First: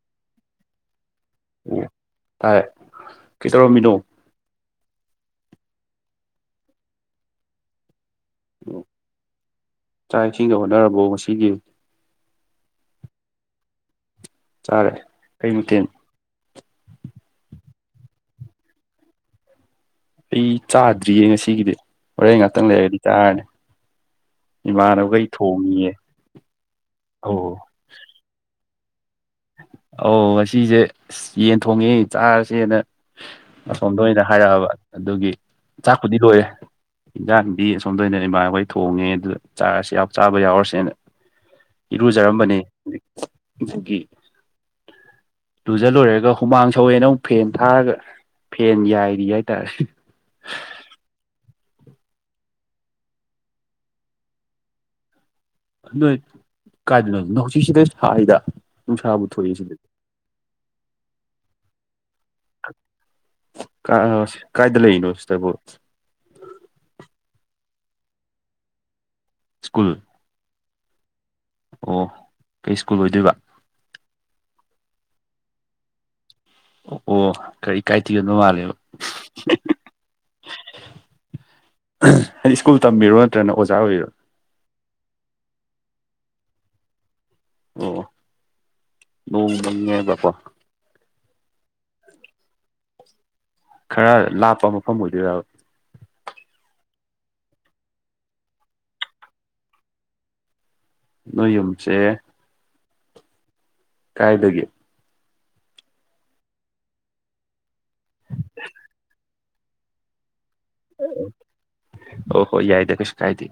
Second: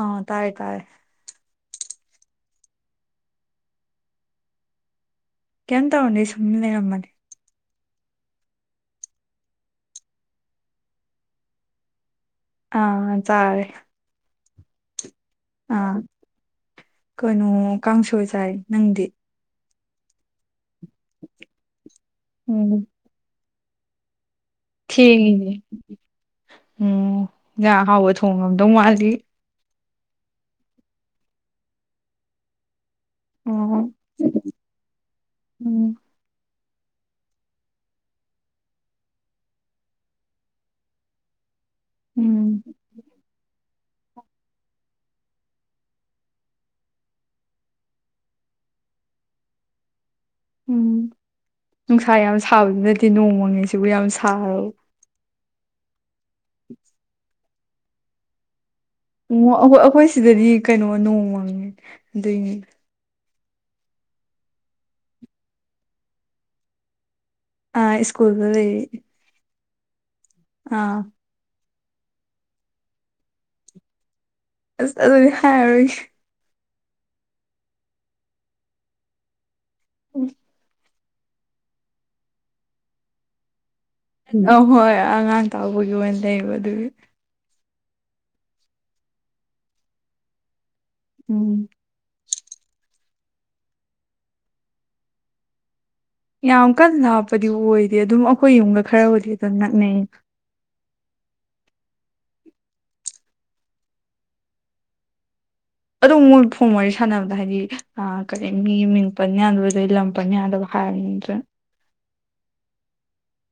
ꯑ ꯇꯥꯥꯏꯦ ꯇꯥꯥꯏꯦ ꯎ ꯇꯥꯏ ꯀꯩꯗꯧꯔꯝꯃꯤꯅꯣ ꯀꯩꯝ ꯇꯧꯗ ꯁꯨꯝꯃꯤ ꯂꯩꯔ ꯃꯥꯅꯦ ꯑꯣ ꯆꯥꯛ ꯏꯁꯤꯡꯗꯦ ꯍꯣꯠꯅꯔꯕꯣ ꯉꯁꯤꯒꯤ ꯑꯥ ꯆꯥꯔꯦ ꯆꯔꯦ ꯑꯥ ꯀꯩꯅꯣ ꯀꯥꯡꯁꯣꯏ ꯆꯥꯏ ꯅꯪꯗꯤ ꯑꯩ ꯆꯥꯗ꯭ꯔꯤꯌꯦ ꯉꯁꯤꯒꯤꯗꯤ ꯍꯣꯔꯦꯟ ꯉꯥꯛꯇꯪ ꯎꯝ ꯂꯩꯔꯗꯤ ꯆꯥꯔꯅꯤ ꯏꯃꯥꯟꯅꯕꯈꯩ ꯊꯦꯡꯉꯤꯅꯦ ꯊꯣꯡꯉꯤꯌꯦ ꯎꯝ ꯑꯧ ꯉꯥꯛ ꯑꯍꯥꯎꯕ ꯊꯣꯡꯉꯝꯗꯧ ꯃꯥꯜꯂꯤ ꯑꯧ ꯉꯁꯤꯁꯦ ꯌꯦꯟ ꯊꯣꯡꯉꯦ ꯆꯥꯔꯁꯦꯅ ꯑꯣ ꯑꯁꯣꯝꯗ ꯑꯣꯏꯅ ꯍꯥꯏꯔꯛꯑꯕ ꯑꯗꯨꯒꯤ ꯎꯝ ꯆꯥꯛꯄꯨꯗꯤ ꯂꯣꯏꯔꯦ ꯏꯟꯖꯥꯡꯗꯤ ꯑꯁꯣꯝꯗ ꯑꯣꯏꯅ ꯏꯃꯥꯅꯕꯈꯩ ꯊꯣꯡꯉꯦ ꯑꯗꯨꯗ ꯆꯥꯔꯁꯤ ꯌꯥꯎ ꯆꯥꯕ ꯌꯥꯎꯔꯁꯦꯅ ꯏꯔꯨꯖꯔꯝꯕꯅꯦ ꯎꯝ ꯑꯗꯨꯒꯤ ꯂꯨꯖ ꯂꯣꯏꯔꯒ ꯍꯨꯃꯥꯡ ꯁꯧꯋꯦꯅ ꯑꯃꯨꯛ ꯐꯦꯟ ꯊꯥꯔꯒ ꯐꯦꯟ ꯌꯥꯏꯔꯤ ꯍꯥꯏꯇꯥꯔꯦ ꯎꯝ ꯅꯨꯡꯁꯥ ꯌꯥꯝ ꯁꯥꯕꯗꯨ ꯅꯠꯇꯦ ꯅꯣꯡꯃꯪꯉꯤꯁꯤꯕꯨ ꯌꯥꯝ ꯁꯥꯔꯕ ꯅꯣꯏ ꯀꯥꯏꯗꯅꯣ ꯅꯣ ꯍꯧꯖꯤꯛꯁꯤꯗ ꯁꯔꯤꯗ ꯎ ꯑꯈꯣꯏ ꯑꯈꯣꯏ ꯁꯤꯗꯗꯤ ꯀꯩꯅꯣ ꯅꯣꯡꯃꯪꯉꯦ ꯑꯗꯨꯏꯅꯤ ꯀꯥꯁ ꯀꯥꯏꯗ ꯂꯩꯅꯣ ꯁꯤꯁꯇꯕꯨ ꯑ ꯁ꯭ꯀꯨꯜꯗ ꯂꯩꯔꯤ ꯁ꯭ꯀꯨꯜ ꯑꯥ ꯑꯣ ꯀꯩ ꯁ꯭ꯀꯨꯜ ꯑꯣꯏꯗꯣꯏꯕ ꯑꯁ ꯑꯗꯨꯗꯤ ꯍꯥꯏꯔꯔꯣꯏꯒꯦ ꯑꯣ ꯑꯣ ꯀꯔꯤ ꯏꯀꯥꯏꯊꯤꯒꯟꯕ ꯃꯥꯜꯂꯦꯕ ꯎꯝ ꯍꯥꯏꯗꯤ ꯁ꯭ꯀꯨꯜ ꯇꯝꯕꯤꯔꯣ ꯅꯠꯇ꯭ꯔꯅ ꯑꯣꯖꯥ ꯑꯣꯏꯔꯤꯔꯣ ꯑꯍꯣꯏ ꯑꯉꯥꯡ ꯇꯥꯎꯕꯒꯤ ꯑꯣꯏꯅ ꯂꯩꯕ ꯑꯗꯨꯒꯤ ꯑꯣ ꯅꯣꯡ ꯃꯪꯉꯦꯕꯀꯣ ꯎꯝ ꯈꯔ ꯂꯥꯞꯄ ꯃꯐꯝ ꯑꯣꯏꯗꯣꯏꯔꯕ ꯌꯥꯝ ꯀꯟꯅ ꯂꯥꯞꯄꯗꯤ ꯑꯣꯏꯗꯦ ꯑꯗꯨꯝ ꯑꯩꯈꯣꯏ ꯌꯨꯝꯒ ꯈꯔꯕꯨꯗꯤ ꯑꯗꯨꯝ ꯅꯛꯅꯩ ꯅꯣꯏ ꯌꯨꯝꯁꯦ ꯀꯥꯏꯗꯒꯤ ꯑꯗꯨꯝ ꯃꯣꯏ ꯐꯣꯡ ꯋꯥꯔꯤ ꯁꯥꯟꯅꯕꯗ ꯍꯥꯏꯗꯤ ꯑ ꯀꯔꯤ ꯃꯤ ꯃꯤꯡ ꯄꯟ ꯌꯥꯗꯕ ꯑꯗꯩ ꯂꯝ ꯄꯟ ꯌꯥꯗꯕ ꯍꯥꯏ ꯔꯤꯡꯗꯔ꯭ꯦ ꯍꯣ ꯍꯣꯏ ꯌꯥꯏꯗ ꯀꯩꯁꯨ ꯀꯥꯏꯗꯦ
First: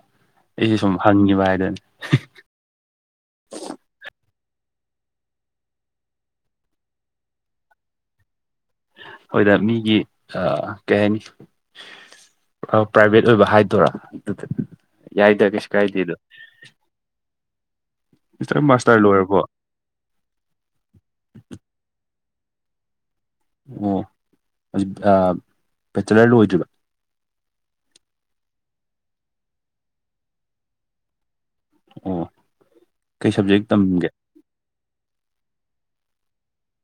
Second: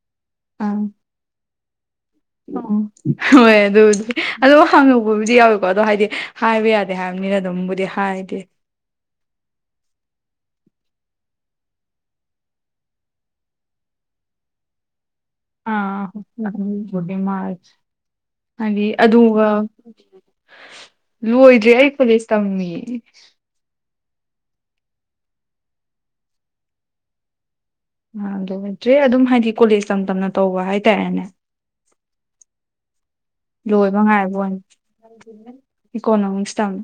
ꯑꯩꯖꯨ ꯁꯨꯝ ꯍꯪꯉꯤꯕ ꯍꯥꯏꯗꯨꯅꯤ ꯑꯣ ꯍꯣꯏ ꯑꯗꯨꯕꯨꯗꯤ ꯑꯗꯣ ꯍꯪꯉꯧꯕꯕꯨꯗꯤ ꯌꯥꯎꯋꯦꯀꯣ ꯑꯗꯣ ꯍꯥꯏꯗꯤ ꯍꯥꯏꯕ ꯌꯥꯗꯦ ꯍꯥꯏꯕꯅꯤꯅ ꯑꯗꯨꯝꯕꯨꯗꯤ ꯍꯥꯏꯗꯦ ꯍꯣꯏꯗ ꯃꯤꯒꯤ ꯑꯥ ꯀꯩ ꯍꯥꯏꯅꯤ ꯄ꯭ꯔꯥꯏꯚꯦꯠ ꯑꯣꯏꯕ ꯍꯥꯏꯗꯣꯏꯔꯥ ꯑꯗꯨꯗ ꯌꯥꯏꯗ ꯀꯩꯁꯨ ꯑ ꯀꯥꯏꯗꯦꯗ [unintelligible] ꯁꯤꯁꯇꯔ ꯍꯥꯏꯗꯤ ꯃꯥꯁꯇꯔ ꯂꯣꯏꯔꯕꯣ ꯑꯗꯨꯒ ꯂꯣꯏꯗ꯭ꯔꯦ ꯑꯩ ꯐꯣꯂꯦꯁ ꯇꯝꯃꯤ ꯑꯣ ꯍꯧꯖꯤ ꯕꯦꯆꯂꯔ ꯂꯣꯏꯗ꯭ꯔꯤꯕ ꯑ ꯑꯗꯨ ꯗ꯭ꯔꯦ ꯑꯗꯨꯝ ꯍꯥꯏꯗꯤ ꯀꯣꯂꯦꯖ ꯇꯝ ꯇꯝꯅ ꯇꯧꯕ ꯍꯥꯏꯇꯥꯔꯦꯅꯦ ꯑꯣ ꯀꯩ ꯁꯕꯖꯦꯛ ꯂꯣꯏꯕ ꯇꯝꯒꯦ ꯉꯥꯏꯕꯋꯥꯅꯤ ꯏꯀꯣꯅꫭꯃꯤꯛꯁ ꯇꯝꯃꯤ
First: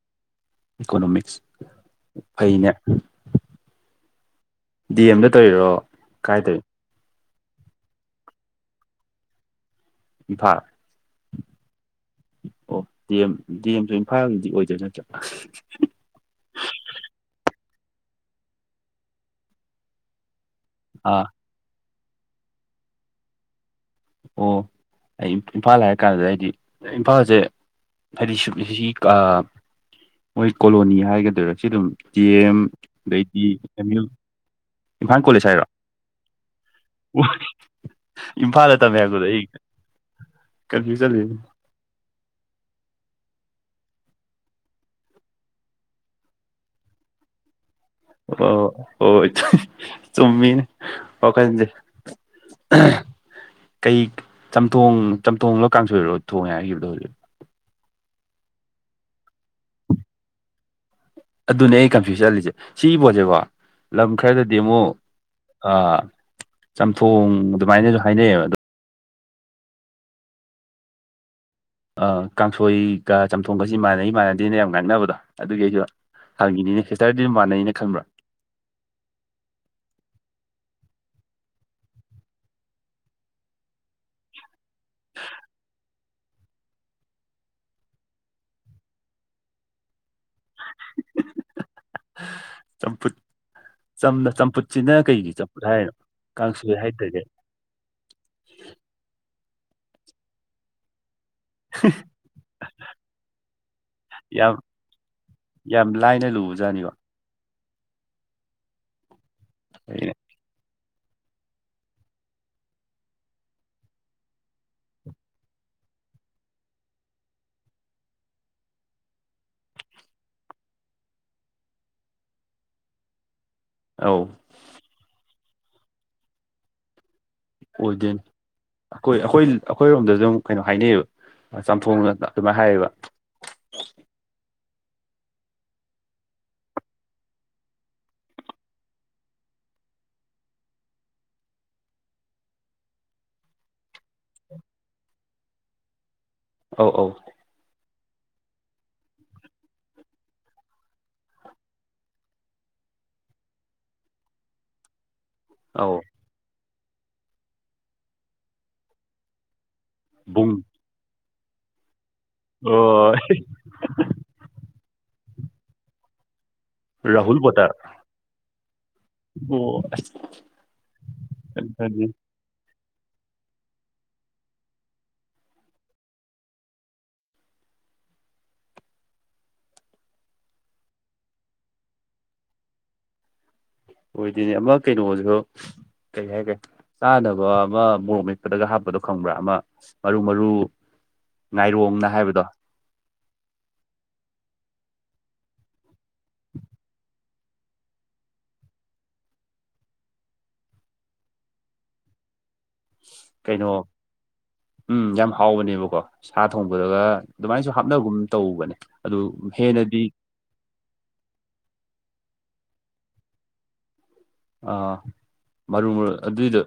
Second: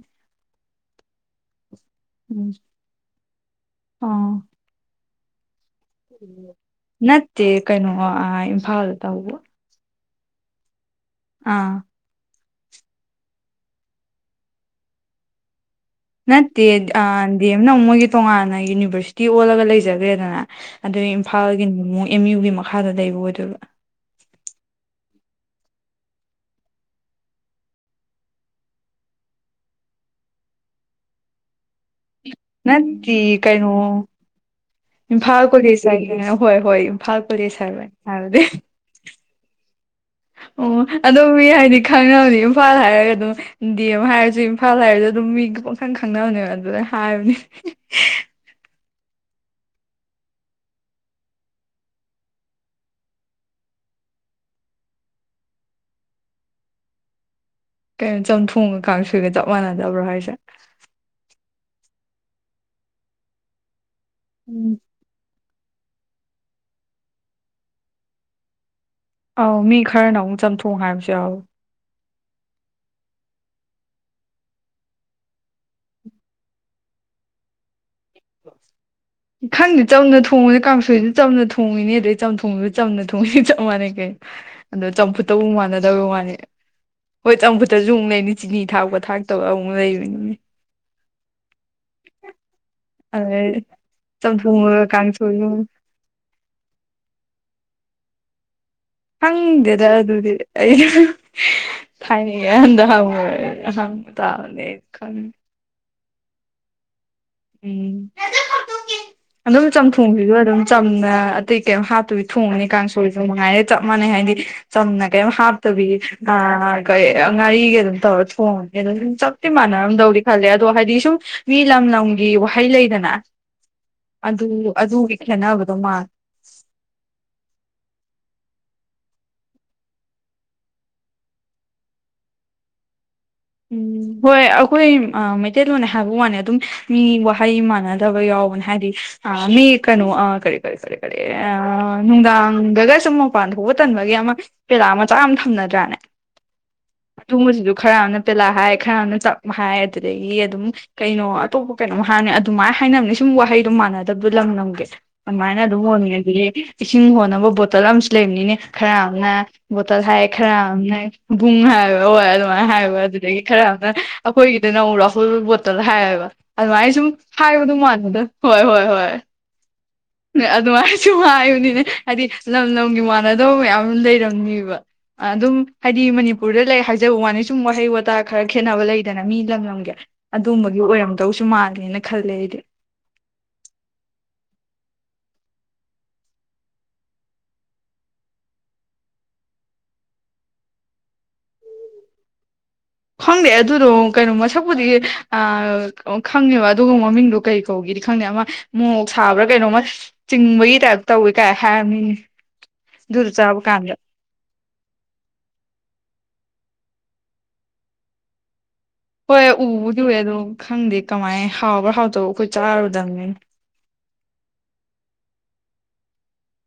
ꯏꯀꯣꯅꯣꯃꯤꯛꯁ ꯎꯝ ꯐꯩꯅꯦ ꯑꯥ ꯗꯤ ꯑꯦꯝꯗ ꯇꯧꯔꯤꯔꯣ ꯀꯥꯏꯗꯩ ꯅꯠꯇꯦ ꯀꯩꯅꯣ ꯑꯥ ꯏꯝꯐꯥꯜꯇꯧꯕ‍ ꯏꯝꯐꯥꯜ ꯑꯥ ꯑꯣ ꯗꯤ ꯑꯦꯝ ꯗꯤ ꯑꯦꯝꯁꯨ ꯏꯝꯐꯥꯜꯒꯤꯗꯤ ꯑꯣꯏꯗꯣꯏ ꯅꯠꯇ꯭ꯔꫭ ꯅꯠꯇꯦ ꯑꯥ ꯗꯤ ꯑꯦꯝ ꯅꯃꯨꯛ ꯃꯣꯏꯒꯤ ꯇꯣꯉꯥꯟꯅ ꯌꯨꯅꯤꯚꯔꯁꯤꯇꯤ ꯑꯣꯜꯂꯒ ꯂꯩꯖꯒ꯭ꯔꯦꯗꯅ ꯑꯗꯨ ꯑꯥ ꯏꯝꯐꯥꯜꯒꯤꯅꯃꯨꯛ ꯑꯦꯝ ꯌꯨꯒꯤ ꯃꯈꯥꯗ ꯂꯩꯕ ꯑꯣꯏꯗꯣꯏꯕ ꯑꯣ ꯑꯩ ꯏꯝꯐꯥꯜ ꯍꯥꯏꯔ ꯀꯥꯟꯗ ꯑꯩꯗꯤ ꯏꯝꯐꯥꯜꯁꯦ ꯍꯥꯏꯗꯤ ꯁꯨꯞ ꯅꯤꯁꯤꯁꯤꯀꯥ ꯃꯣꯏ ꯀꯣꯂꯣꯅꯤ ꯍꯥꯏꯒꯗꯣꯏꯔꯥ ꯁꯤ ꯑꯗꯨꯝ ꯗꯤ ꯑꯦꯝ ꯅꯠꯇꯦ ꯑꯗꯩꯗꯤ ꯀꯩꯅꯣ ꯑꯦꯝ ꯌꯨꯜ ꯏꯝꯐꯥꯜ ꯀꯣꯂꯦꯖ ꯍꯥꯏꯒꯦ ꯍꯣꯏ ꯍꯣꯏ ꯏꯝꯐꯥꯜ ꯀꯣꯂꯦꯖ ꯍꯥꯏꯕꯅꯦ ꯍꯥꯏꯔꯗꯤ ꯇꯃꯦ [unintelligible] ꯑꯣ ꯑꯗꫭ ꯃꯤ ꯍꯥꯏꯗꯤ ꯈꯪꯅꯕꯅꯤ ꯏꯝꯐꯥꯜ ꯍꯥꯏꯔꯒ ꯑꯗꯨꯝ ꯗꯤ ꯑꯦꯝ ꯍꯥꯏꯔꯁꯨ ꯏꯝꯐꯥꯜ ꯍꯥꯏꯔꯁꯨ ꯑꯗꯨꯝ ꯃꯤ ꯄꯈꯪ ꯈꯪꯅꯕꯅꯦꯕ ꯑꯗꯨꯅ ꯍꯥꯏꯕꯅꯤ ꯑꯣ ꯍꯣꯏ ꯆꯨꯝꯃꯤꯅꯦ ꯋꯥꯈꯟꯁꯦ [inaudible] ꯀꯩ ꯆꯝꯊꯣꯡ ꯆꯝꯊꯣꯡ ꯂꫭ ꯀꯥꯡ ꯁꯣꯏꯔꯣ ꯊꯣꯡꯉꯦ ꯍꯥꯏꯈꯤꯕꯗꯣ ꯍꯧꯖꯤꯛ ꯀꯩꯅꯣ ꯆꯝꯊꯣꯡꯒ ꯀꯥꯡ ꯁꯣꯏꯒ ꯆꯞ ꯃꯥꯟꯅꯗꯕ꯭ꯔꯣ ꯍꯥꯏꯁꯦ ꯑꯗꯨꯅꯦ ꯑꯩ ꯀꯟꯐ꯭ꯌꯨꯁ ꯆꯠꯂꯤꯁꯦ ꯁꯤꯒꯤ ꯄꯣꯠꯁꯦꯀꯣ ꯂꯝ ꯈꯔꯗꯗꯤ ꯎꯝ ꯑꯃꯨꯛ ꯑꯥ ꯆꯝꯊꯣꯡ ꯑꯗꯨꯃꯥꯏꯅꯁꯨ ꯍꯥꯏꯅꯩꯕ ꯑꯗꯨ ꯑꯧ ꯃꯤ ꯈꯔꯅ ꯑꯃꯨꯛ ꯆꯝꯊꯣꯡ ꯍꯥꯏꯕꯁꯨ ꯌꯥꯎꯋ ꯑ ꯀꯥꯡꯁꯣꯏꯒ ꯆꯝꯊꯣꯡꯒꯁꯤ ꯃꯥꯟꯅꯩ ꯃꯥꯟꯅꯗꯦꯅ ꯌꯥꯝ ꯉꯥꯡꯅꯕꯗꯣ ꯑꯗꯨꯒꯤ ꯑꯩꯁꯨ ꯍꯥꯟꯉꯤꯅꯤꯅꯦ ꯁꯤꯁꯇꯔꯗꯤ ꯃꯥꯟꯅꯩꯅ ꯈꯟꯕ꯭ꯔꯥ [inaudible] ꯈꯪꯗꯤ ꯆꯝꯅ ꯊꯣꯡꯉꯤꯅꯦ ꯀꯥꯡꯁꯣꯏꯁꯨ ꯆꯝꯅ ꯊꯣꯡꯉꯤꯅꯦ ꯑꯗꯩ ꯆꯝꯊꯣꯡꯁꯨ ꯆꯝꯅ ꯊꯣꯡꯉꯤꯅꯤ ꯆꯞ ꯃꯥꯟꯅꯩ ꯀꯩꯅꯣ ꯑꯗꯣ ꯆꯝꯐꯨꯠꯇꯕꯨ ꯃꯥꯟꯅꯗꯕꯒꯤ ꯋꯥꯅꯤ ꯍꯣꯏ ꯆꯝꯐꯨꯠꯇꯁꯨ ꯑꯃꯨꯛ ꯂꯩꯅꯤ ꯆꯤꯅꯤ ꯊꯥꯛꯄ ꯊꯥꯛꯇꯕ ꯑꯃꯨꯛ ꯂꯩꯕꯅꯤꯅꯦ [inaudible] ꯆꯝꯐꯨꯠ ꯑꯗꯩ ꯆꯝꯅ ꯆꯝꯊꯣꯡꯒ ꯆꯝꯐꯨꯠꯁꯤꯅ ꯀꯩꯒꯤ ꯀꯥꯡꯁꯣꯏꯒ ꯆꯝꯐꯨꯠ ꯍꯥꯏꯅꯣ ꯀꯥꯡꯁꯣꯏ ꯍꯥꯏꯗꯈꯥꯏ ꯈꯪꯗꯦꯗ ꯑꯗꯨꯗꯤ ꯑꯩꯁꯨ ꯊꯥꯏꯅꯒꯤ ꯑꯍꯥꯟꯗ ꯍꯪꯕ ꯌꯥꯝ ꯇꯥꯕꯅꯦ ꯈꯪꯗꯦ ꯌꯥꯝ ꯂꯥꯏꯅ ꯂꯨꯕꯖꯥꯠꯅꯤꯀꯣ ꯎꯝ ꯑꯗꯨꯝ ꯑꯩꯅ ꯆꯝꯊꯣꯡꯖꯤꯗꯣ ꯑꯗꯨꯝ ꯆꯝꯅ ꯑꯇꯩ ꯀꯩ ꯍꯥꯠꯇꯣꯏꯗꯤ ꯊꯣꯡꯉꯅꯤ ꯀꯥꯡꯁꯣꯏꯁꯨ ꯅꯨꯡꯉꯥꯏꯔꯦ ꯆꯞ ꯃꯥꯟꯅꯩ ꯍꯥꯏꯗꯤ ꯆꯝꯅ ꯀꯩꯝ ꯍꯥꯞꯇꯕꯤ ꯑ ꯉꯥꯔꯤꯒ ꯑꯗꯨꯝ ꯇꯧꯔ ꯊꯣꯡꯉꯅꯤ ꯑꯗꯝ ꯆꯞ ꯇꯤ ꯃꯥꯟꯅꯔꯝꯗꯧ ꯈꯜꯂꯦ ꯑꯗꯣ ꯍꯥꯏꯗꯤ ꯁꯨꯝ ꯃꯤ ꯂꯝ ꯂꯝ ꯒꯤ ꯋꯥꯍꯩ ꯂꯩꯗꯅ ꯑꯧ ꯑꯗꯨ ꯑꯗꯨꯒꯤ ꯈꯦꯠꯅꯕꯗꯣ ꯃꯥꯜꯂꯦ ꯑꯣꯏꯗꯟ ꯑꯩꯈꯣꯏ ꯑꯩꯈꯣꯏ ꯑꯩꯈꯣꯏꯔꯣꯝꯗꯁꯨꯝ ꯀꯩꯅꯣ ꯍꯥꯏꯅꯩꯌꯦꯕ ꯆꯝꯊꯣꯡꯅ ꯑꯗꯨꯃꯥꯏꯅ ꯍꯥꯏꯌꯦꯕ ꯎꯝ ꯍꯣꯏ ꯑꯩꯈꯣꯏ ꯃꯩꯇꯩꯂꯣꯟ ꯍꯥꯏꯕ ꯋꯥꯅꯤ ꯑꯗꯨꯝ ꯃꯤ ꯋꯥꯍꯩ ꯃꯥꯟꯅꯗꯕ ꯌꯥꯎꯕꯅꯦ ꯍꯥꯏꯗꯤ ꯑ ꯃꯤ ꯀꯩꯅꯣ ꯑ ꯀꯔꯦ ꯀꯦ ꯈꯔꯦ ꯀ ꯑ ꯅꯨꯡꯗꯥ ꯒ ꯁꯨꯝ ꯃꯄꯥꯟ ꯊꯣꯛꯄ ꯇꯟꯕꯒꯤ ꯑꯃ ꯄꯦꯔꯥ ꯃꯆꯥ ꯑꯃ ꯊꯝꯅꯗ꯭ꯔꯥꯅꯦ ꯑꯧ ꯑꯧ ꯊꯣꯡꯕꯁꯤꯁꯨ ꯈꯔ ꯑꯃꯅ ꯄꯦꯂꯥ ꯍꯥꯏ ꯈꯔ ꯑꯃꯅ ꯇꯞ ꯍꯥꯏ ꯑꯗꯨꯗꯒꯤ ꯑꯗꯨꯝ ꯀꯩꯅꯣ ꯑꯇꯣꯞꯄ ꯀꯩꯅꯣꯝ ꯍꯥꯟꯅꯦ ꯑꯗꯨꯃꯥꯏꯅ ꯍꯥꯏꯅꯕꯅꯦ ꯁꯨꯝ ꯋꯥꯍꯩꯗꯣ ꯃꯥꯟꯅꯗꯕꯗꯣ ꯂꯝ ꯂꯝꯒꯦ ꯑꯗꯨꯃꯥꯏꯅ ꯑꯗꯨꯝ ꯑꯧ ꯍꯣꯟꯉꯦ ꯑꯗꯨꯗꯤ ꯏꯁꯤꯡ ꯍꯣꯟꯅꯕ ꯕꯣꯇꯜ ꯑꯃꯁꯨ ꯂꯩꯕꯅꯤꯅꯦ ꯈꯔ ꯑꯃꯅ ꯕꯣꯇꯜ ꯍꯥꯏ ꯕꯨꯡ ꯈꯔ ꯕꯨꯡ ꯍꯥꯏꯕ ꯑꯗꯨꯃꯥꯏꯅ ꯍꯥꯏꯕ ꯑꯣ ꯑꯗꯨꯗꯒꯤ ꯈꯔ ꯑꯃꯅ ꯑꯩꯈꯣꯏꯒꯤꯗ ꯅ ꯑꯃꯨꯛ ꯔꯥꯍꯨꯜ ꯕꯣꯇꯜ ꯍꯥꯏꯌꯦꯕ ꯑꯗꯨꯃꯥꯏꯅ ꯁꯨꯝ ꯔꯥꯍꯨꯜ ꯄꯣꯇꯔ ꯍꯥꯏꯕꯗꯨ ꯃꯥꯟꯕꯗ ꯍꯣꯏ ꯍꯣꯏ ꯍꯣꯏ ꯑꯣ ꯑꯗꯨꯃꯥꯏꯅꯁꯨ ꯍꯥꯏꯕꯅꯤꯅꯦ ꯈꯪꯉꯤ ꯍꯥꯏꯗꯤ ꯂꯝ ꯂꯝꯒꯤ ꯃꯥꯟꯅꯗꯕ ꯃꯌꯥꯝ ꯑꯃ ꯂꯩꯔꯝꯅꯤꯕ ꯑꯗꯨꯝ ꯍꯥꯏꯗꯤ ꯃꯅꯤꯄꯨꯔꯗ ꯂꯩ ꯍꯥꯏꯖꯕ ꯋꯥꯅꯤ ꯁꯨꯝ ꯋꯥꯍꯩ ꯋꯥꯠ ꯇꯥ ꯈꯔ ꯈꯦꯠꯅꯕ ꯂꯩꯗꯅ ꯃꯤ ꯂꯝ ꯂꯝꯒꯤ ꯑꯗꯨꯝꯕꯒꯤ ꯑꯣꯏꯔꯝꯗꯧꯁꯨ ꯃꯥꯜꯂꯦꯅ ꯈꯜꯂꯦ ꯑꯩꯗꯤ ꯑꯣꯏꯗꯣꯏꯅꯦ ꯑꯃ ꯀꯩꯅꯣꯁꯨ ꯀꯩ ꯍꯥꯏꯒꯦ ꯆꯥꯅꯕ ꯑꯃ ꯃꯣꯔꯣꯛ ꯃꯠꯄꯗꯒ ꯍꯥꯞꯄꯗꯣ ꯈꯪꯕ꯭ꯔꯥ ꯑꯃ ꯃꯔꯨ ꯃꯔꯨ ꯉꯥꯏꯔꯣꯡꯅ ꯍꯥꯏꯕꯗꯣ ꯈꯪꯗꯦ ꯑꯗꯨꯗꯣ ꯀꯩꯅꯣ ꯃꯁꯛꯄꯨꯗꯤ ꯈꯪꯉꯦꯕ ꯑꯗꯨꯒ ꯃꯃꯤꯡꯗꯣ ꯀꯩ ꯀꯧꯒꯦꯗꯤ ꯈꯪꯗꯦ ꯑꯃ ꯃꯣꯛ ꯁꯥꯕ꯭ꯔꯥ ꯀꯩꯅꯣꯝꯃ ꯆꯤꯡꯕꯒꯤ ꯇꯥꯏꯞ ꯇꯧꯋꯦ ꯀꯥꯏ ꯍꯥꯏꯕꯅꯤꯅꯦ ꯀꯩꯅꯣ ꯎꯝ ꯌꯥꯝ ꯍꯥꯎꯕꯅꯦꯕꯀꯣ ꯁꯥ ꯊꯣꯡꯕꯗꯒ ꯑꯗꯨꯃꯥꯏꯅꯁꯨ ꯍꯥꯞꯅꯕꯒꯨꯝ ꯇꯧꯕꯅꯦ ꯑꯗꯨ ꯍꯣꯏ ꯎꯕꯗꯤ ꯍꯦꯟꯅꯗꯤ ꯎꯏꯌꯦ ꯑꯗꯣ ꯈꯪꯗꯦ ꯀꯃꯥꯏ ꯍꯥꯎꯕ꯭ꯔꯥ ꯍꯥꯎꯇꯕ ꯑꯩꯈꯣꯏ ꯆꯥꯔꯨꯗꯕꯅꯤꯅ ꯑꯥ ꯃꯔꯨ ꯃꯔꯨ ꯑꯗꯨꯏꯗꯣ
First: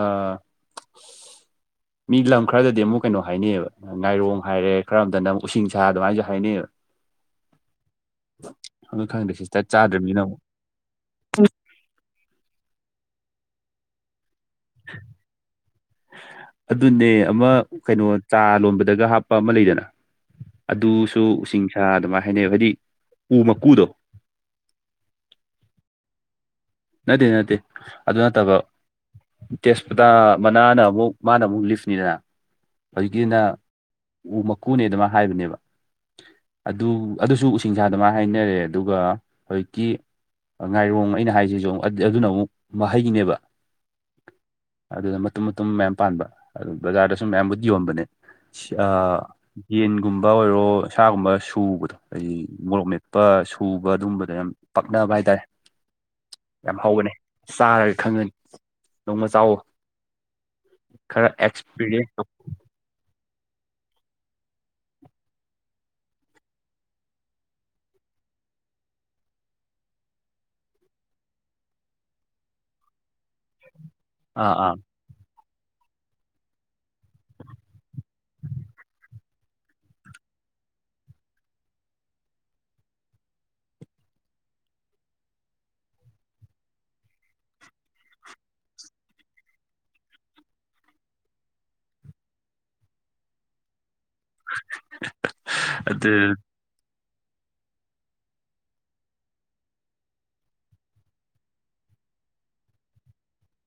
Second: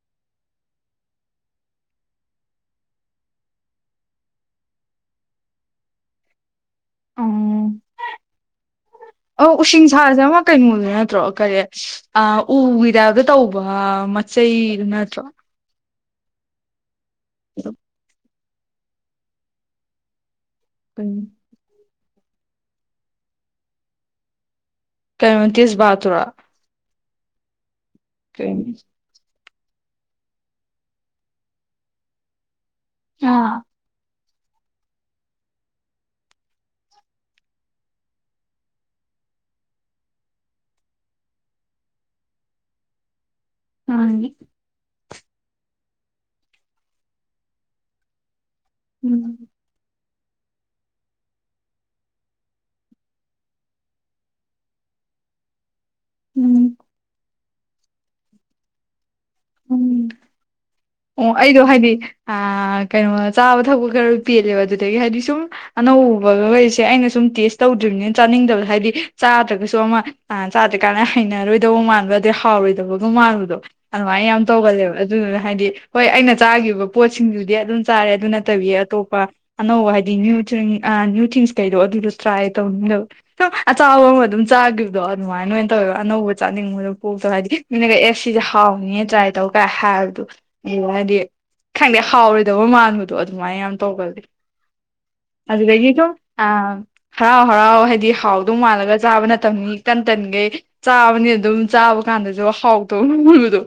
ꯑꯥ [unintelligible] ꯃꯤ ꯂꯝ ꯈꯔꯗꯗꯤ ꯑꯃꯨꯛ ꯀꯩꯅꯣ ꯍꯥꯏꯅꯩꯌꯦꯕ ꯉꯥꯏꯔꯣꯡ ꯍꯥꯏꯔꯦ ꯈꯔ ꯑꯝꯇꯅ ꯑꯃꯨꯛ ꯎꯁꯤꯡꯁꯥ ꯑꯗꯨꯃꯥꯏꯅꯁꯨ ꯍꯥꯏꯅꯩꯌꯦꯕ ꯎꯝ ꯑꯗꯨ ꯈꯪꯗꯦ ꯑꯧ ꯁꯤꯁꯇ ꯎꯁꯤꯡ ꯁꯥꯁꯦ ꯆꯥꯗ꯭ꯔꯤꯝꯅꯤꯅ ꯑꯃ ꯑꯃꯨꯛ ꯀꯩꯅꯣꯗꯨ ꯅꯠꯇ꯭ꯔꯣ ꯀꯔꯤ ꯎꯒꯤꯗꯥꯕꯗ ꯇꯧꯕ ꯃꯆꯩꯗꯨ ꯅꯠꯇ꯭ꯔꯣ ꯑꯗꯨꯅꯦ ꯑꯃ ꯀꯩꯅꯣ ꯆꯥ ꯂꯣꯟꯕꯗꯒ ꯍꯥꯞꯄ ꯑꯃ ꯂꯩꯗꯅ ꯑꯗꯨꯁꯨ ꯎꯁꯤꯡ ꯑꯗꯨꯃꯥꯏꯅ ꯍꯥꯏꯅꯩ ꯍꯥꯏꯗꯤ ꯎ ꯃꯀꯨꯗꯣ ꯀꯥꯏꯇꯁ ꯕꯥ ꯇꯨꯔꯥ ꯅꯠꯇꯦ ꯅꯠꯇꯦ ꯑꯗꯨ ꯅꯠꯇꯕ ꯀꯩꯅꯣ ꯇꯦꯁꯄꯇꯥ ꯃꯅꯥꯅ ꯑꯃꯨꯛ ꯃꯥꯅ ꯑꯃꯨꯛ ꯂꯤꯐꯅꯤꯗꯅ ꯍꯧꯖꯤꯛꯀꯤꯗꯨꯅ ꯑꯥ ꯎ ꯃꯀꯨꯅꯦ ꯑꯗꯨꯃꯥꯏ ꯍꯥꯏꯕꯅꯦꯕ ꯑꯗꯨ ꯑꯗꯨꯁꯨ ꯎꯁꯤꯡꯁꯥꯗꯨꯃꯥꯏ ꯍꯥꯏꯅꯔꯦ ꯑꯗꯨꯒ ꯍꯧꯖꯤꯛꯀꯤ ꯉꯥꯏꯔꯣꯡ ꯑꯩꯅ ꯍꯥꯏꯁꯤꯁꯨ ꯑꯃꯨꯛ ꯑꯗꯨꯅ ꯑꯃꯨꯛ ꯃꯍꯩꯅꯦꯕ ꯎꯝ ꯑꯗꯨꯗ ꯃꯇꯨꯝ ꯃꯇꯨꯝ ꯃꯌꯥꯝ ꯄꯥꯟꯕ ꯑꯗꯨ ꯕꯖꯥꯔꯗꯁꯨ ꯃꯌꯥꯝꯕꯨꯗꯤ ꯌꯣꯟꯕꯅꯦ ꯌꯦꯟꯒꯨꯝꯕ ꯑꯣꯏꯔꯣ ꯁꯥꯒꯨꯝꯕ ꯁꯨꯕꯗꯣ ꯍꯥꯏꯗꯤ ꯃꯣꯔꯣꯛ ꯃꯦꯠꯄ ꯁꯨꯕ ꯑꯗꯨꯒꯝꯕꯗ ꯌꯥꯝ ꯄꯛꯅꯕ ꯍꯥꯏꯇꯥꯔꯦ ꯌꯥꯝ ꯎꯝ ꯍꯧꯒꯅꯤ ꯆꯥꯔꯒ ꯈꯪꯒꯅꯤ ꯅꯣꯡꯃ ꯆꯥꯎꯋ ꯎꯝ ꯑꯣ ꯑꯩꯗꯣ ꯍꯥꯏꯗꯤ ꯀꯩꯅꯣ ꯆꯥꯕ ꯊꯛ ꯈꯔ ꯄꯦꯜꯂꯦꯕ ꯑꯗꯨꯗꯒꯤ ꯍꯥꯏꯗꯤ ꯁꯨꯝ ꯑꯅꯧꯕꯒ ꯍꯁꯦ ꯑꯩꯅ ꯁꯨꯝ ꯇꯦꯁ ꯇꯧꯗ꯭ꯔꯤꯕꯅꯤꯅ ꯆꯥꯅꯤꯡꯗꯕꯗ ꯍꯥꯏꯗꯤ ꯆꯥꯗ꯭ꯔꯒꯁꯨ ꯑꯃ ꯑ ꯆꯥꯗ꯭ꯔꯤꯀꯥꯟꯅ ꯍꯩꯅꯔꯣꯏꯗꯧꯕ ꯃꯥꯟꯕ ꯑꯗꯨꯩ ꯍꯥꯎꯔꯣꯏꯗꯕꯒ ꯃꯥꯟꯕꯗꯣ ꯑꯗꯨꯃꯥꯏꯅ ꯌꯥꯝ ꯑꯥ ꯑꯥ ꯇꯧꯒꯜꯂꯦꯕ ꯑꯗꯨꯗꯨꯅ ꯍꯥꯏꯗꯤ ꯍꯣꯏ ꯑꯩꯅ ꯆꯥꯈꯤꯕ ꯄꯣꯠꯁꯤꯡꯗꯨꯗꯤ ꯑꯗꯨꯝ ꯆꯥꯔꯦ ꯑꯗꯨ ꯅꯠꯇꯕꯤ ꯑꯇꯣꯞꯄ ꯑꯅꯧꯕ ꯍꯥꯏꯗꯤ ꯅ꯭ꯌꯨ ꯊꯤꯡ ꯑ꯭ꯌꯨ ꯊꯤꯡꯁ ꯀꯩꯗꯣ ꯑꯗꯨꯗꯁꯨ ꯇ꯭ꯔꯥꯏ ꯇꯧꯅꯤꯡꯗꯕ ꯁꯨꯝ ꯑꯆꯆꯥꯕ ꯑꯃ ꯑꯗꯨꯝ ꯆꯥꯈꯤꯕꯗꯣ ꯑꯗꯨꯃꯥꯏꯅ ꯑꯣꯏꯅ ꯇꯧꯋꯦꯕ ꯑꯅꯧꯕ ꯆꯥꯅꯤꯡꯕꯗꯣ ꯄꯣꯛꯇꯧ ꯍꯥꯏꯗꯤ ꯃꯤꯅꯦꯒ ꯑꯦ ꯁꯤꯁꯦ ꯍꯥꯎꯅꯤꯌꯦ ꯇ꯭ꯔꯥꯏ ꯇꯧ ꯀꯥꯏ ꯍꯥꯏꯕꯗꯨ ꯑꯗꯨ ꯍꯥꯏꯗꯤ ꯈꯪꯗꯦ ꯍꯥꯎꯔꯣꯏꯗꯕ ꯃꯥꯟꯕꯗꯣ ꯑꯗꯨꯃꯥꯏꯅ ꯌꯥꯝ ꯇꯧꯒꯜꯂꯤ ꯑ ꯀꯩꯀꯣ ꯑꯗꯨ ꯑ ꯍꯔꯥꯎ ꯍꯔꯥꯎ ꯍꯥꯏꯗꯤ ꯍꯥꯎꯗꯧ ꯃꯥꯜꯂꯒ ꯆꯥꯕ ꯅꯅꯤ ꯇꯟ ꯇꯟꯈꯩ ꯆꯥꯕꯅꯤ ꯑꯗꯨꯝ ꯆꯥꯕ ꯀꯥꯟꯗꯁꯨ ꯍꯥꯎ ꯇꯧꯕꯗꯣ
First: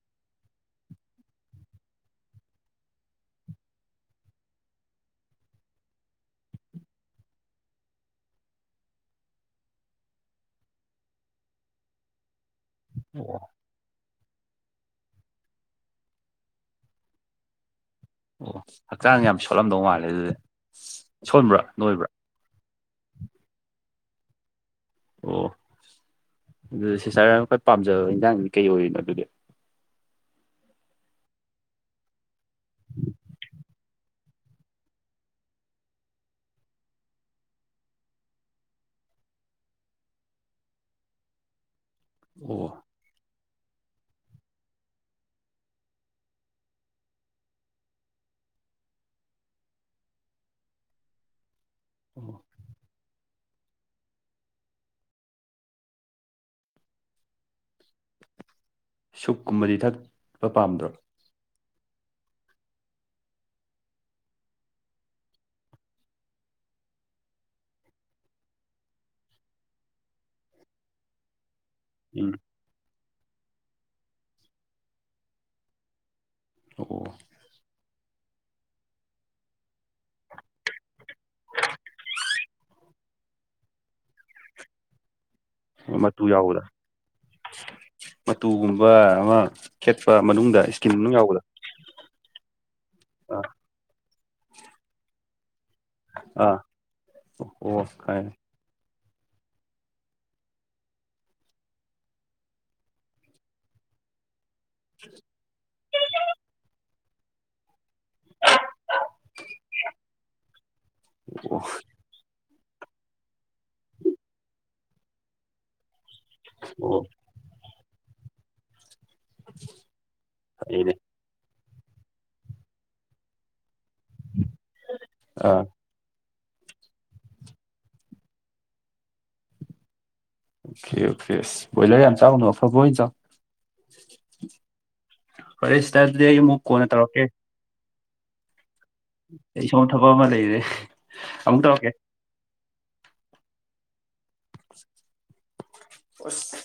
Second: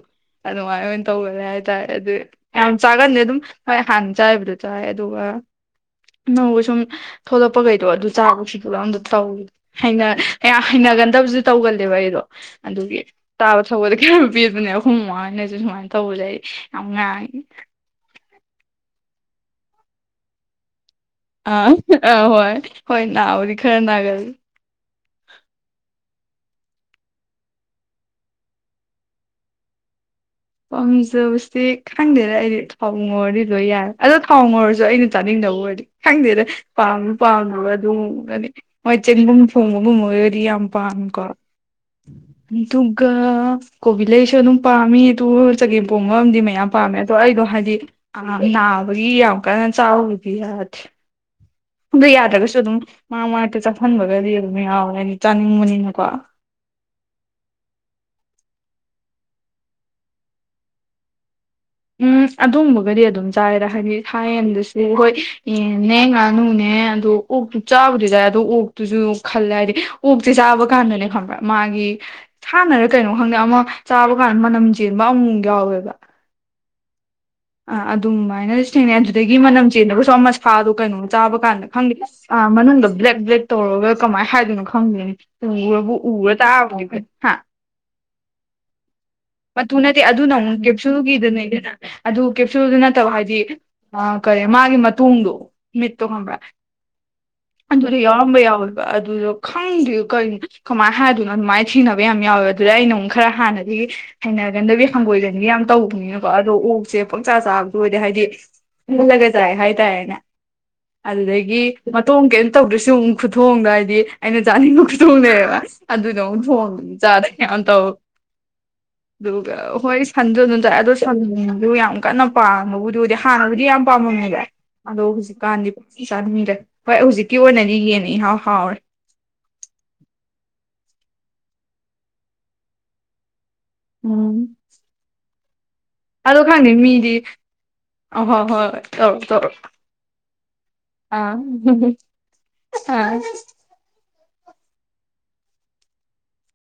ꯑꯗꯨꯃꯥꯏꯅ ꯑꯣꯏꯅ ꯇꯧꯈꯔꯦ ꯍꯥꯏ ꯇꯥꯏ ꯑꯗꯨ ꯌꯥꯝ ꯆꯥꯒꯟꯗꯤꯦ ꯑꯗꯨꯝ ꯍꯣꯏ ꯍꯥꯟꯅ ꯆꯥꯏꯕꯗꯣ ꯆꯥꯏ ꯑꯗꯨꯒ ꯅꯧꯧꯕ ꯁꯨꯝ ꯊꯂꯛꯄꯈꯩꯗꯣ ꯑꯗꯨ ꯆꯥꯕ ꯁꯤꯗꯂ ꯑꯝꯇ ꯇꯧꯋ ꯍꯩꯅꯌꯥꯝ ꯍꯩꯅꯒꯟꯗꯕꯁꯨ ꯇꯧꯒꯜꯂꯦꯕ ꯑꯩꯗꯣ ꯑꯗꯨꯒꯤ ꯑꯣ ꯇꯥꯕ ꯊꯧꯕꯗ ꯀꯌꯥꯝ ꯄꯤꯕꯅꯦ ꯑꯈꯨꯝ ꯃꯃꯥꯡ ꯍꯥꯏꯅꯁꯨ ꯁꯨꯃꯥꯏꯅ ꯇꯧꯕꯁꯦ ꯑꯉ ꯑꯣ ꯍꯛꯆꯥꯡ ꯌꯥꯝ ꯁꯣꯠꯂꯝꯗꯧ ꯃꯥꯜꯂꯦ ꯑꯗꯨꯗꯤ ꯁꯣꯟꯕ꯭ꯔꯥ ꯑꯥ ꯅꯣꯏꯕ꯭ꯔꯥ ꯑꯥ ꯍꯣꯏ ꯍꯣꯏ ꯅꯥꯎꯗꯤ ꯈꯔ ꯅꯥꯒꯜꯂꯤ ꯑꯣ ꯑꯗꯨꯗꯤ ꯁꯤꯁꯇꯔ ꯈꯣꯏ ꯄꯥꯝꯖꯕ ꯌꯦꯟꯖꯥꯡꯗꯤ ꯀꯩ ꯑꯣꯏꯔꯤꯅꯣ ꯑꯗꯨꯗꯤ ꯄꯥꯝꯖꯕꯁꯤ ꯈꯪꯗꯦꯅ ꯑꯩꯗꯤ ꯊꯥꯎ ꯉꯣꯔꯗꯤ ꯂꯣꯏ ꯌꯥꯏ ꯑꯗꯣ ꯊꯥꯎ ꯉꯧꯔꯁꯨ ꯑꯩꯅ ꯆꯥꯅꯤꯡꯗꯕ ꯑꯣꯏꯔꯗꯤ ꯈꯪꯗꯦꯔꯦ ꯄꯥꯝ ꯄꯥꯝꯗꯕ ꯑꯗꯨꯒꯒꯅꯤ ꯃꯣꯏ ꯆꯅꯤꯡꯨꯝ ꯐꯉꯒꯨꯝ ꯃꯔꯤꯄꯥꯥ ꯀꯔ ꯑꯣ ꯑꯗꯨꯒꯗꯨꯒ ꯀꯣꯕꯤꯂꯦꯁ ꯑꯗꯨ ꯅꯨꯄꯥꯝꯃꯤ ꯑꯗꯨꯨ ꯆꯒꯦꯝ ꯄꯣꯡꯕ ꯑꯃꯗꯤꯗꯤ ꯃꯌꯥꯝ ꯄꯥꯝꯃꯦ ꯑꯗꯣ ꯑꯩꯗꯣ ꯍꯥꯏꯗꯤ ꯑ ꯅꯅꯥꯒꯤ ꯌꯥꯝ ꯀꯥꯟ ꯆꯥꯎꯥꯎꯒꯤꯗ ꯑꯗꯨ ꯑꯣ ꯌꯥꯗ꯭ꯔꯒꯁꯨ ꯑꯗꯨꯝ ꯃꯥ ꯃꯥꯛꯇ ꯆꯥꯍꯟꯕꯒꯗꯤ ꯑꯗꯨꯝ ꯌꯥꯎꯔꯦ ꯍꯥꯏ ꯆꯥꯅꯤꯡꯕꯅꯤꯅꯀꯣ ꯁꯨꯛ ꯀꯨꯝꯕꯗꯤ ꯊꯛꯄ ꯄꯥꯝꯗ꯭ꯔꯣ ꯎꯝ ꯑꯗꯨꯝꯕꯒꯗꯤ ꯑꯗꯨꯝ ꯆꯥꯏꯔꯦ ꯍꯥꯏꯗꯤ ꯊꯥꯏꯟꯗꯁ ꯍꯈꯣꯏ ꯌꯦꯟꯅꯦ ꯉꯥꯅꯨꯅꯦ ꯑꯗꯨ ꯑꯣꯛꯇꯨ ꯆꯥꯕꯨꯗꯤ ꯌꯥꯏꯦ ꯑꯗꯣ ꯑꯣꯛꯇꯨꯁꯨ ꯈꯜꯂꯦ ꯍꯥꯏꯗꯤ ꯑꯣꯛꯁꯦ ꯆꯥꯕ ꯀꯥꯟꯗꯅꯦ ꯈꯪꯕ꯭ꯔꯥ ꯃꯥꯒꯤ ꯎꯝ ꯍꯥꯟꯅꯔ ꯀꯩꯅꯣ ꯈꯪꯗꯦ ꯑꯃ ꯆꯥꯕ ꯀꯥꯟꯗ ꯃꯅꯝ ꯆꯦꯟꯕ ꯑꯃꯨꯛ ꯌꯥꯎꯋꯦꯕ ꯑꯣ ꯑꯥ ꯑꯗꯨꯃꯥꯏꯅꯗꯤ ꯊꯦꯡꯅꯩ ꯑꯗꯨꯗꯒꯤ ꯃꯅꯝ ꯆꯦꯟꯗꯕꯁꯨ ꯃꯁꯥꯗꯣ ꯀꯩꯅꯣꯝ ꯆꯥꯕ ꯀꯥꯟꯗ ꯈꯪꯗꯔ ꯑ ꯃꯅꯨꯡꯗ ꯕ꯭ꯂꯦꯛ ꯕ꯭ꯂꯦꯛ ꯇꯧꯔꯒ ꯀꯃꯥꯏꯅ ꯍꯥꯏꯗꯣꯏꯅꯣ ꯈꯪꯗꯦꯅꯦ ꯎ ꯎ ꯃꯇꯨ ꯇꯥ ꯌꯥꯎꯕꯗ ꯍꯥ ꯃꯇꯨꯒꯨꯝꯕ ꯑꯃ ꯃꯨ ꯅꯠꯇꯦ ꯈꯦꯠꯄ ꯑꯗꯨ ꯅ ꯃꯅꯨꯡꯗ ꯑꯃꯨꯛ ꯏꯁꯀꯤꯟ ꯃꯅꯨꯡ ꯌꯥꯎꯕꯗꯣ ꯀꯦꯞꯁꯨꯒꯤꯗꯅꯤꯗꯅ ꯑꯗꯨ ꯀꯦꯞꯁꯨꯜꯗꯨ ꯅꯠꯇꯕ ꯍꯥꯏꯗꯤ ꯑꯥ ꯀꯔꯤ ꯃꯥꯒꯤ ꯃꯇꯨꯡꯣꯡꯗꯣ ꯃꯠꯇ ꯈꯝꯕ ꯑꯥ ꯑꯣ ꯑꯗꯔ ꯈꯪꯉꯦ ꯌꯥꯎꯕ ꯌꯥꯎꯕ ꯑꯗꯨꯗꯣ ꯈꯪꯗꯦ ꯀꯅꯣ ꯀꯃꯥꯏꯅ ꯍꯥꯏꯗꯣꯏꯅꯣ ꯑꯗꯨꯃꯥꯏꯅ ꯊꯤꯅꯕ ꯌꯥꯝ ꯌꯥꯎꯋꯦ ꯑꯗꯨꯗ ꯑꯩꯅ ꯑꯃꯨꯛ ꯈꯔ ꯍꯥꯟꯅꯗꯒꯤ ꯍꯩꯅꯒꯟꯗꯕꯤ ꯍꯪꯒꯣꯏꯗꯟꯒꯤ ꯌꯥꯝ ꯇꯧꯕꯅꯤꯅꯀꯣ ꯑꯗꯣ ꯑꯣ ꯁꯦ ꯄꯣꯛꯆꯥ ꯆꯥꯕꯗꯨ ꯑꯣꯏꯔꯗꯤ ꯍꯥꯏꯗꯤ ꯄꯨꯜꯂꯒ ꯆꯥꯏ ꯍꯥꯏꯇꯥꯔꯦꯅꯦ ꯑꯣ ꯑꯗꯨꯗꯒꯤ ꯃꯇꯣꯡ ꯀꯩꯝ ꯇꯧꯗ꯭ꯔꯁꯤ ꯑꯃꯨꯛ ꯈꯨꯊꯣꯡꯗ ꯍꯥꯏꯗꯤ ꯑꯩꯅ ꯆꯥꯅꯤꯡꯕ ꯈꯨꯊꯣꯡꯅꯦꯕ ꯑꯗꯨꯗ ꯍꯣꯡ ꯑꯣ ꯆꯥꯔ ꯀꯅ ꯇꯧ ꯑꯗꯨꯒ ꯍꯣꯏ ꯁꯟꯁꯨ ꯑꯗꯨꯝ ꯆꯠꯦ ꯑꯗꯣ ꯐꯩꯅꯦ ꯁꯟꯗꯨ ꯌꯥꯝ ꯀꯟꯅ ꯄꯥꯝꯕꯕꯨꯗꯨꯕꯨꯗꯤ ꯍꯥꯟꯅꯕꯨꯗꯤ ꯌꯥꯝ ꯄꯥꯝꯃꯝꯃꯦꯗ ꯑꯗꯣ ꯑꯥ ꯍꯧꯖꯤꯛꯀꯥꯟꯗꯤ ꯆꯥꯅꯃꯤꯗꯦ ꯍꯣꯏ ꯍꯧꯖꯤꯛꯀꯤ ꯑꯣꯏꯅꯗꯤ ꯌꯦꯟꯅꯤ ꯏꯍꯥꯎ ꯍꯥꯎꯔꯦ ꯑꯣꯦ ꯑꯣꯀꯦꯁ ꯣꯏꯂꯔ ꯍꯥꯏ ꯆ ꯑꯥꯎꯅ ꯑꯐꯕ ꯎꯝ [unintelligible] ꯑꯗꯣ ꯈꯪꯗꯦ ꯀꯣꯟꯅ ꯃꯤꯗꯤ ꯇꯧꯔꯛꯀꯦ ꯑꯣ ꯍꯣꯏ ꯍꯣꯏ [unintelligible] ꯇꯧꯔꯣ ꯑꯩ ꯁꯣꯝ ꯊꯕꯛ ꯑꯃ ꯂꯩꯔꯦ ꯑ ꯑꯃꯨꯛ ꯇꯧꯔꯛꯀꯦ ꯑ [unintelligible] [unintelligible]